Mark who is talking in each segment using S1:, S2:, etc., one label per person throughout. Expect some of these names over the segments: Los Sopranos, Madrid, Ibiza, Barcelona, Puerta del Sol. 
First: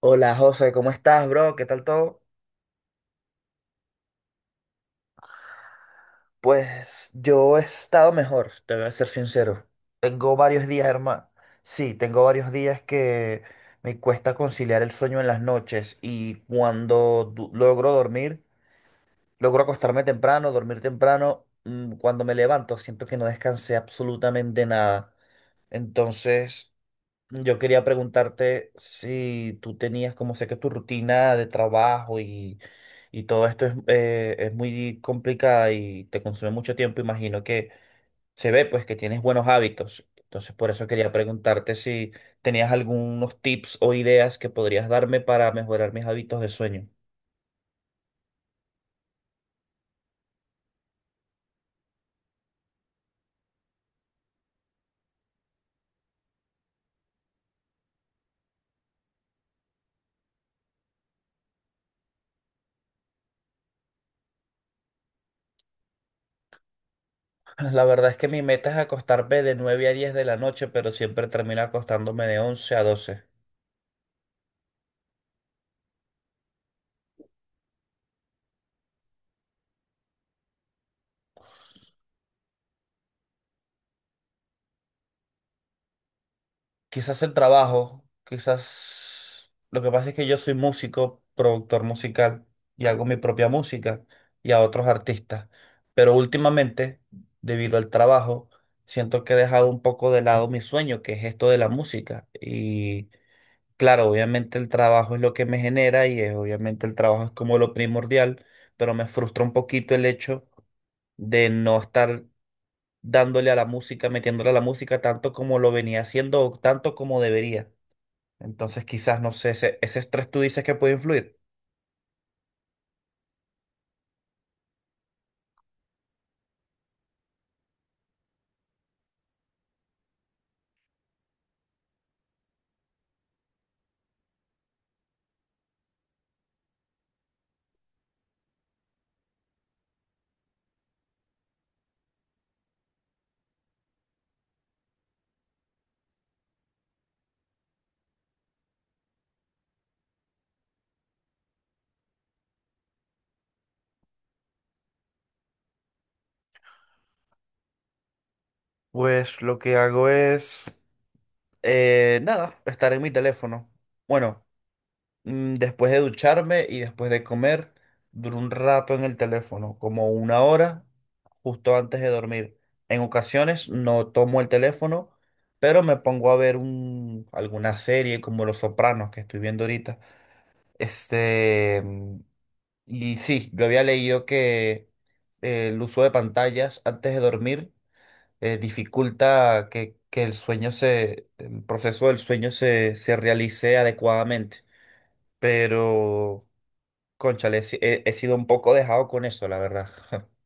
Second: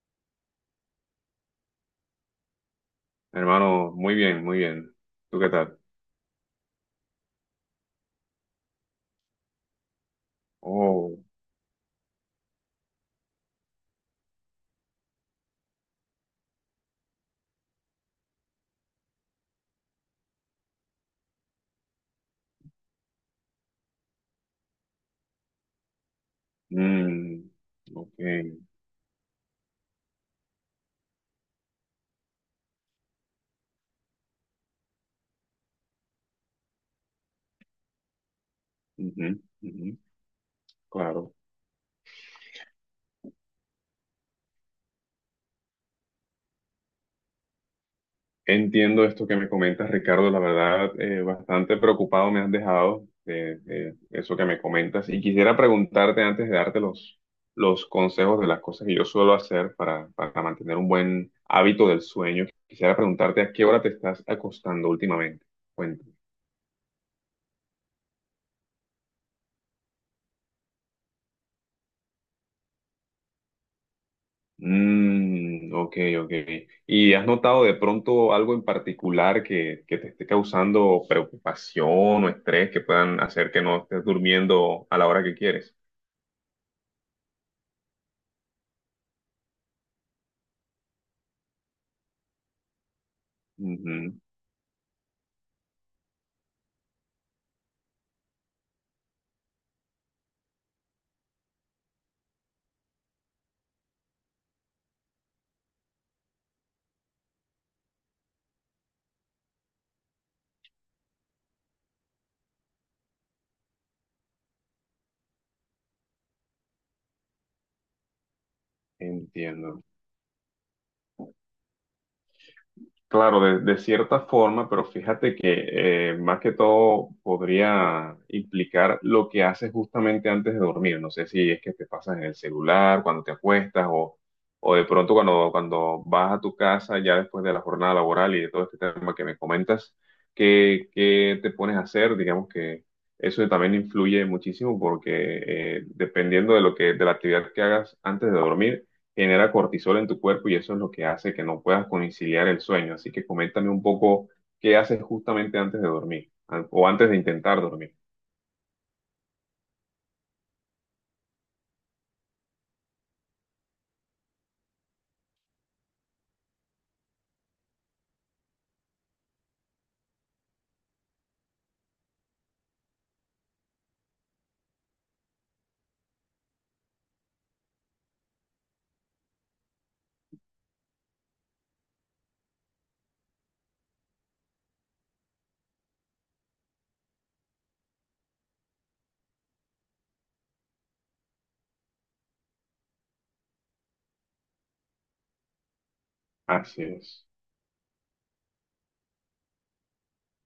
S1: Hola José, ¿cómo estás, bro? ¿Qué tal todo?
S2: Hermano, muy bien, muy bien. ¿Tú qué tal?
S1: Pues yo he estado mejor, te voy a ser sincero. Tengo varios días,
S2: Oh,
S1: hermano. Sí, tengo varios días que me cuesta conciliar el sueño en las noches y cuando logro dormir, logro acostarme temprano, dormir temprano, cuando me levanto siento que no descansé absolutamente nada. Entonces.
S2: mm,
S1: Yo quería
S2: ok.
S1: preguntarte si tú tenías, como sé que tu rutina de trabajo y todo esto es muy complicada y te consume mucho tiempo, imagino que se ve pues que tienes
S2: Ujú,
S1: buenos
S2: ujú,
S1: hábitos. Entonces por eso quería
S2: claro.
S1: preguntarte si tenías algunos tips o ideas que podrías darme para mejorar mis hábitos de sueño.
S2: Entiendo esto que me comentas, Ricardo. La verdad, bastante preocupado me has dejado de eso que me comentas. Y quisiera preguntarte antes de darte los consejos de las cosas que yo suelo hacer para mantener un buen hábito del sueño. Quisiera preguntarte a qué hora te estás acostando últimamente.
S1: La verdad es que mi meta es acostarme de 9 a 10 de la noche, pero siempre termino acostándome de 11 a 12.
S2: Mm, ok, ok. ¿Y has notado de pronto algo en particular que te esté causando preocupación o estrés que puedan hacer que no estés durmiendo a la hora que quieres?
S1: Quizás el trabajo, quizás lo que pasa es que yo soy músico, productor musical y hago mi propia música
S2: Ujú,
S1: y a otros artistas. Pero últimamente, debido al trabajo, siento que he dejado un poco de lado mi sueño, que es esto de la música. Y claro, obviamente el trabajo es lo que me genera obviamente el trabajo es como lo primordial, pero me frustra un poquito el hecho de no estar dándole a la música, metiéndole a la música tanto como lo venía haciendo o tanto como debería. Entonces quizás, no sé, ese,
S2: entiendo.
S1: ese estrés tú dices que puede influir.
S2: Claro, de cierta forma, pero fíjate que más que todo podría implicar lo que haces justamente antes de dormir. No sé si es que te pasas en el celular, cuando te acuestas o de pronto cuando vas a tu casa ya después de la jornada laboral y de todo este tema que me comentas, ¿qué te pones a hacer? Digamos que eso también influye muchísimo porque dependiendo de de la actividad que hagas antes de dormir genera cortisol en tu cuerpo y eso es lo que hace que no puedas conciliar el sueño. Así que coméntame un poco qué haces justamente antes de dormir o antes de intentar dormir.
S1: Pues lo que hago es, nada, estar en mi teléfono. Bueno, después de ducharme y después de comer, duro un rato en el teléfono, como una hora, justo antes de dormir. En ocasiones no tomo el teléfono, pero me pongo a ver alguna serie como Los Sopranos que estoy viendo ahorita. Este. Y sí, yo había leído que el uso de pantallas antes de dormir dificulta que el el proceso del sueño se realice adecuadamente. Pero,
S2: Así es.
S1: cónchale, he, si- he- he sido un poco dejado con eso, la verdad.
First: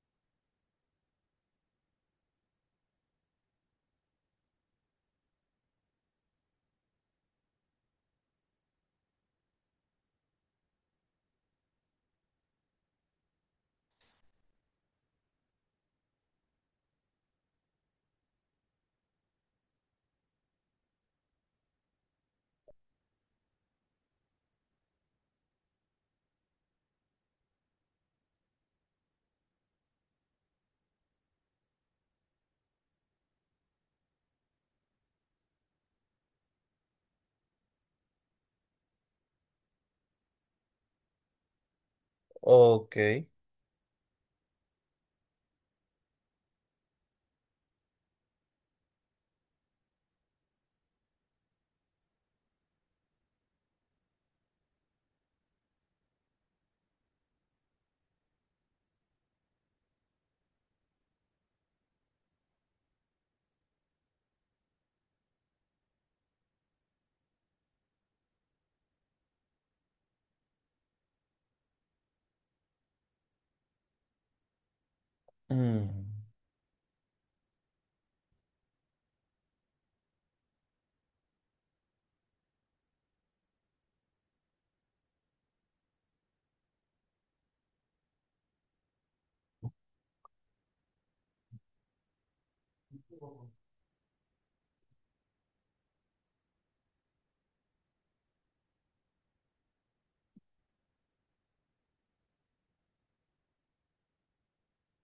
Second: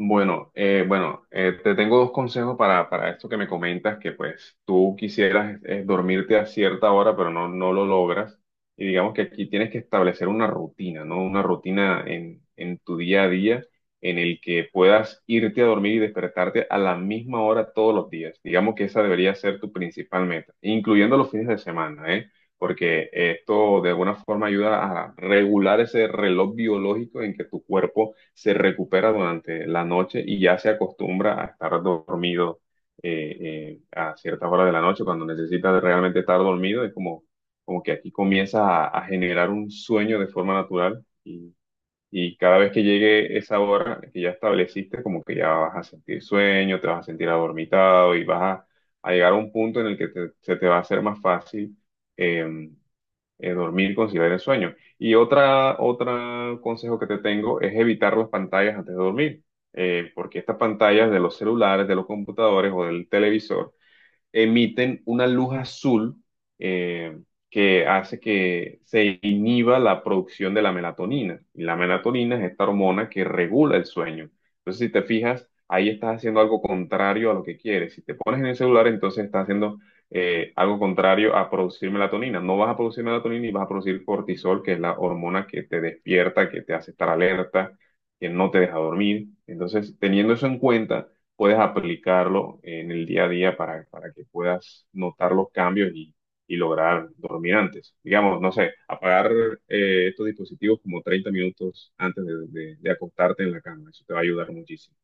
S2: Bueno, te tengo dos consejos para esto que me comentas, que pues tú quisieras dormirte a cierta hora, pero no lo logras. Y digamos que aquí tienes que establecer una rutina, ¿no? Una rutina en tu día a día en el que puedas irte a dormir y despertarte a la misma hora todos los días. Digamos que esa debería ser tu principal meta, incluyendo los fines de semana, ¿eh? Porque esto de alguna forma ayuda a regular ese reloj biológico en que tu cuerpo se recupera durante la noche y ya se acostumbra a estar dormido eh, a ciertas horas de la noche, cuando necesita realmente estar dormido, es como, como que aquí comienza a generar un sueño de forma natural y cada vez que
S1: Ok.
S2: llegue esa hora que ya estableciste, como que ya vas a sentir sueño, te vas a sentir adormitado y a llegar a un punto en el que se te va a hacer más fácil eh, dormir, conciliar el sueño. Y otro consejo que te tengo es evitar las pantallas antes de dormir, porque estas pantallas de los celulares, de los computadores o del televisor, emiten una luz azul eh, que hace que se inhiba la producción de la melatonina. Y la melatonina es esta hormona que regula el sueño. Entonces, si te fijas, ahí
S1: Mm.
S2: estás haciendo algo contrario a lo que quieres. Si te pones en el celular, entonces estás haciendo algo contrario a producir melatonina. No vas a producir melatonina y vas a producir cortisol, que es la hormona que te despierta, que te hace estar alerta, que no te deja dormir. Entonces, teniendo eso en cuenta, puedes aplicarlo en el día a día para que puedas notar los cambios y lograr dormir antes. Digamos, no sé, apagar estos dispositivos como 30 minutos antes de acostarte en la cama. Eso te va a ayudar muchísimo.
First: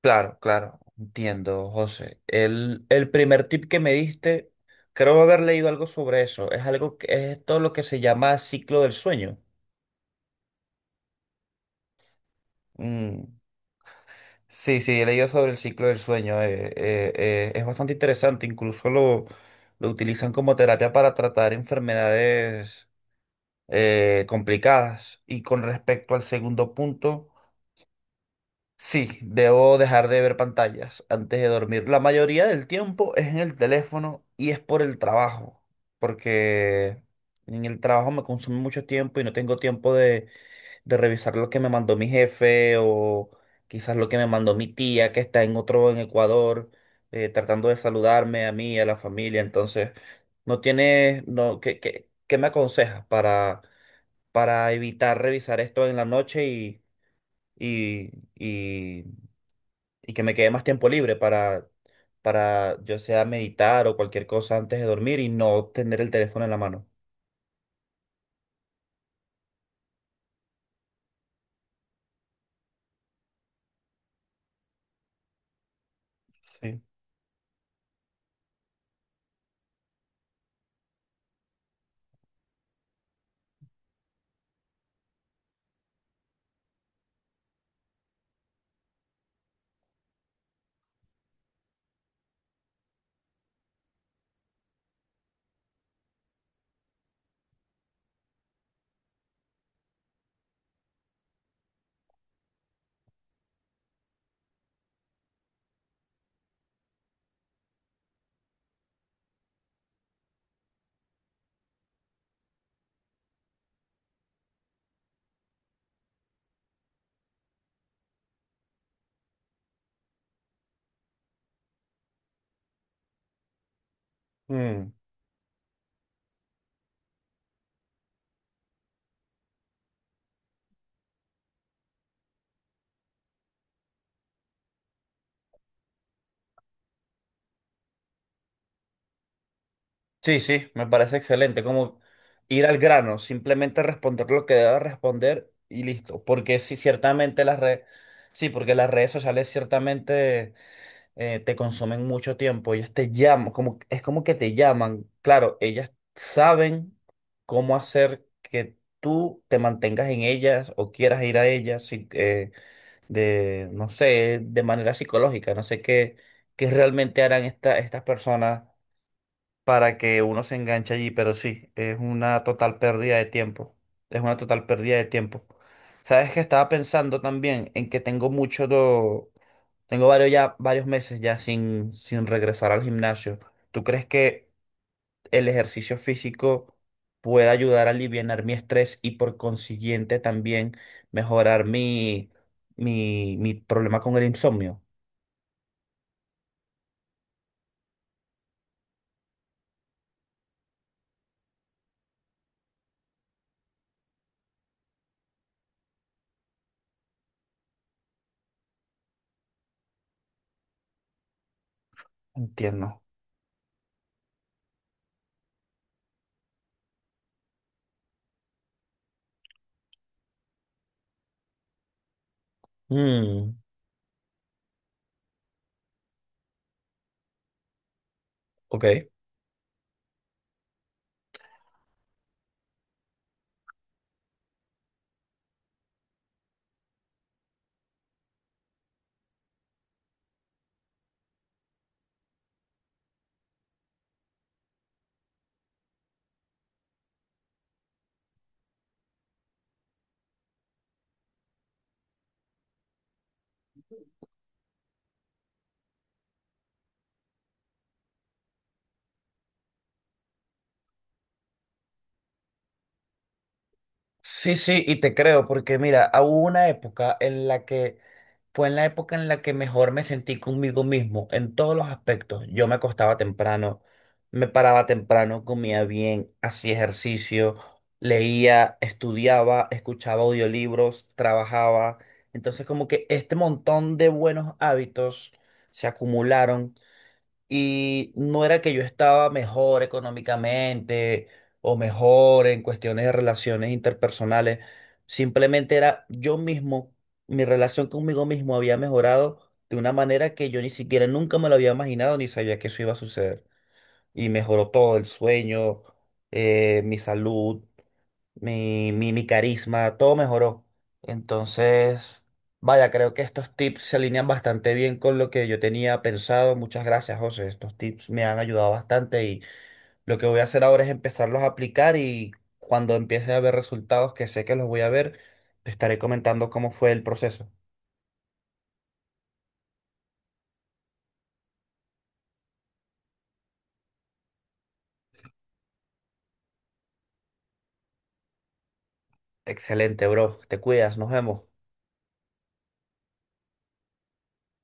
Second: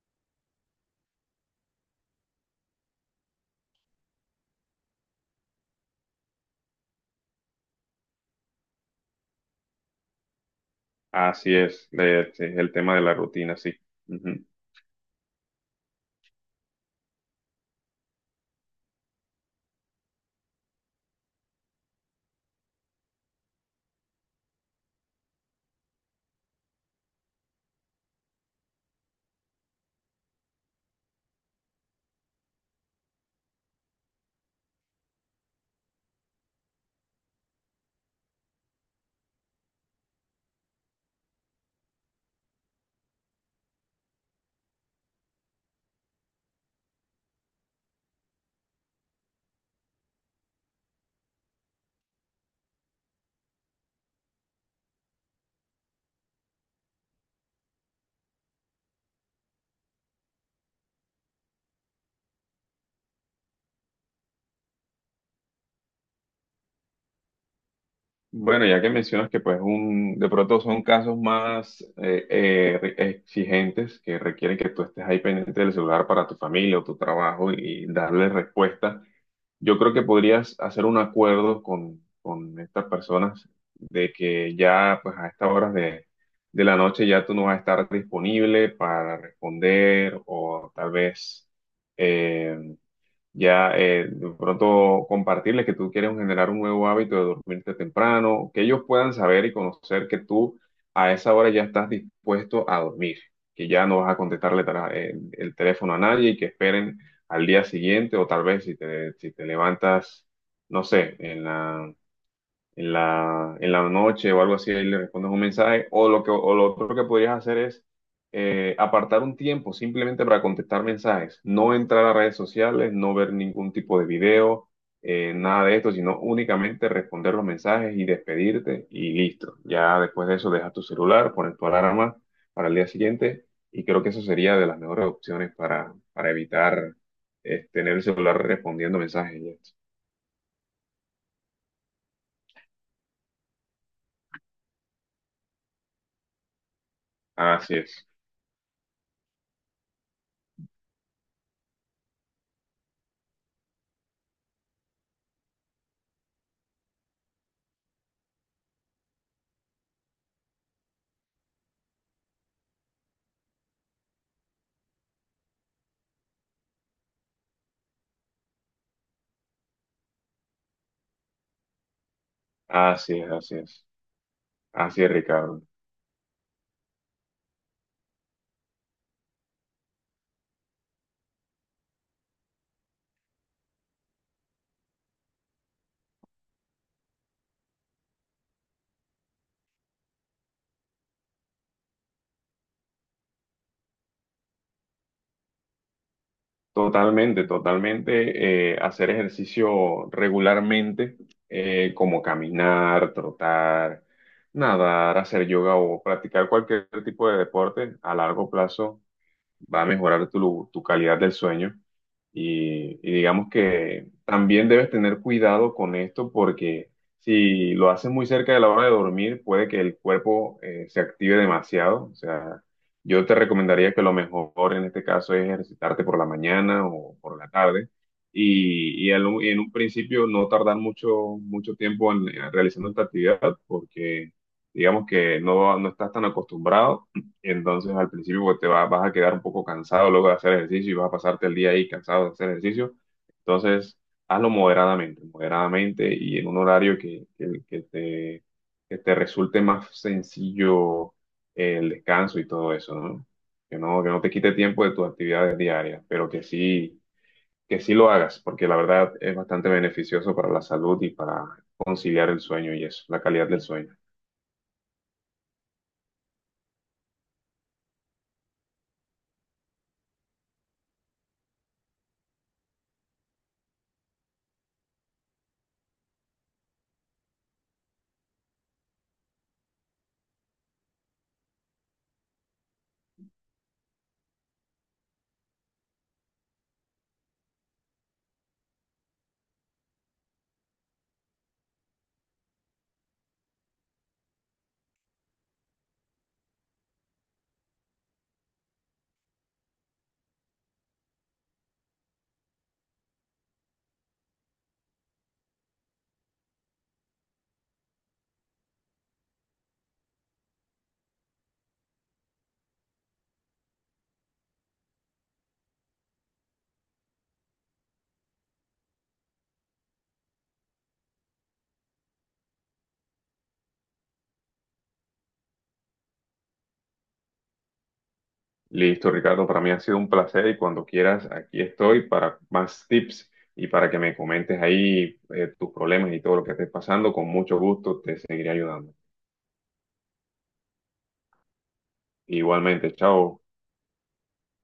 S1: Claro, claro, entiendo, José. El primer tip que me diste, creo haber leído algo sobre eso. Es algo que es todo lo que se llama ciclo del sueño.
S2: Así es, es el tema de la
S1: Mm.
S2: rutina, sí. Ujú.
S1: Sí, sí, he leído sobre el ciclo del sueño. Es bastante interesante. Incluso lo utilizan como terapia para tratar enfermedades complicadas. Y con respecto al segundo punto, sí, debo dejar de ver pantallas antes de dormir. La mayoría del tiempo es en el teléfono y es por el trabajo, porque en el trabajo me consume mucho tiempo y no tengo tiempo de revisar lo que me mandó mi jefe o quizás lo que me mandó mi tía que está en Ecuador, tratando de saludarme a mí, a la familia. Entonces, no tienes, no, ¿qué me aconsejas para evitar revisar esto en la noche y, y, y que me quede más tiempo libre para yo sea meditar o cualquier cosa antes de dormir y no tener el teléfono en la mano?
S2: Bueno, ya que mencionas que pues un, de pronto son casos más exigentes que requieren que tú estés ahí pendiente del celular para tu familia
S1: Sí.
S2: o tu trabajo y darle respuesta. Yo creo que podrías hacer un acuerdo con estas personas de que ya pues a estas horas de la noche ya tú no vas a estar disponible para responder o tal vez eh, ya de pronto compartirles que tú quieres generar un nuevo hábito de dormirte temprano, que ellos puedan saber y conocer que tú a esa hora ya estás dispuesto a dormir, que ya no vas a contestarle el teléfono a nadie y que esperen al día siguiente o tal vez si te levantas, no sé, en la noche o algo así, ahí le respondes un mensaje, o o lo otro que podrías hacer es apartar un tiempo simplemente para contestar mensajes, no entrar a redes sociales, no ver ningún tipo de video,
S1: Mm.
S2: nada de esto, sino únicamente responder los mensajes y despedirte y listo. Ya después de eso dejas tu celular, pones tu alarma para el día siguiente y creo que eso sería de las mejores opciones para evitar tener el celular respondiendo mensajes. Y esto.
S1: Sí, sí, me parece excelente, como ir al grano, simplemente responder lo que deba responder y listo, porque sí, ciertamente las
S2: Así
S1: redes,
S2: es,
S1: sí, porque las redes sociales ciertamente te consumen mucho tiempo, ellas te llaman, como, es como que te llaman, claro, ellas saben cómo hacer que tú te mantengas en ellas o quieras ir a ellas, sí, no sé, de manera psicológica, no sé qué realmente harán estas personas para que uno se enganche allí, pero sí, es una total pérdida de
S2: así
S1: tiempo.
S2: es.
S1: Es una total pérdida
S2: Así
S1: de
S2: es,
S1: tiempo.
S2: Ricardo.
S1: Sabes que estaba pensando también en que tengo varios meses ya sin regresar al gimnasio. ¿Tú crees que el ejercicio físico puede ayudar a aliviar mi estrés y por consiguiente también mejorar mi problema con el insomnio?
S2: Totalmente, totalmente. Hacer ejercicio regularmente, como caminar, trotar, nadar, hacer yoga o practicar cualquier tipo de deporte a largo plazo va a mejorar tu calidad del sueño.
S1: Entiendo.
S2: Y digamos que también debes tener cuidado con esto porque si lo haces muy cerca de la hora de dormir, puede que el cuerpo se active demasiado. O sea, yo te
S1: Mm,
S2: recomendaría que lo mejor en este caso es ejercitarte por la mañana o por la tarde.
S1: ok.
S2: Y en un principio no tardar mucho tiempo en, realizando esta actividad porque digamos que no estás tan acostumbrado entonces al principio pues, vas a quedar un poco cansado luego de hacer ejercicio y vas a pasarte el día ahí cansado de hacer ejercicio. Entonces hazlo moderadamente, moderadamente y en un horario que te resulte más sencillo el descanso y todo eso, ¿no? Que que no te quite tiempo de tus actividades diarias, pero que sí lo hagas, porque la verdad es bastante beneficioso para la salud y para conciliar el sueño y eso, la calidad del sueño.
S1: Sí, sí, y te creo, porque mira, ah, hubo una época en la que fue en la época en la que mejor me sentí conmigo mismo en todos los aspectos. Yo me acostaba temprano, me paraba temprano, comía bien, hacía ejercicio, leía, estudiaba, escuchaba audiolibros, trabajaba. Entonces, como que este montón de buenos hábitos se acumularon y no era que yo estaba mejor económicamente o mejor en cuestiones de relaciones interpersonales, simplemente era yo mismo, mi relación conmigo mismo había mejorado de una manera que yo ni siquiera nunca me lo había imaginado ni sabía que eso iba a suceder. Y mejoró todo, el sueño, mi salud, mi carisma, todo mejoró. Entonces, vaya, creo que estos tips se alinean bastante bien con lo que yo tenía pensado. Muchas gracias, José. Estos tips me han ayudado bastante y lo que voy a hacer ahora es empezarlos a aplicar y cuando empiece a ver resultados, que sé que los voy a ver, te estaré comentando cómo fue el proceso.
S2: Listo, Ricardo, para mí ha sido un placer y cuando quieras, aquí estoy para más tips y para que me comentes ahí tus problemas y todo lo que estés pasando. Con mucho gusto te seguiré ayudando.
S1: Excelente, bro. Te cuidas, nos vemos.
S2: Igualmente, chao.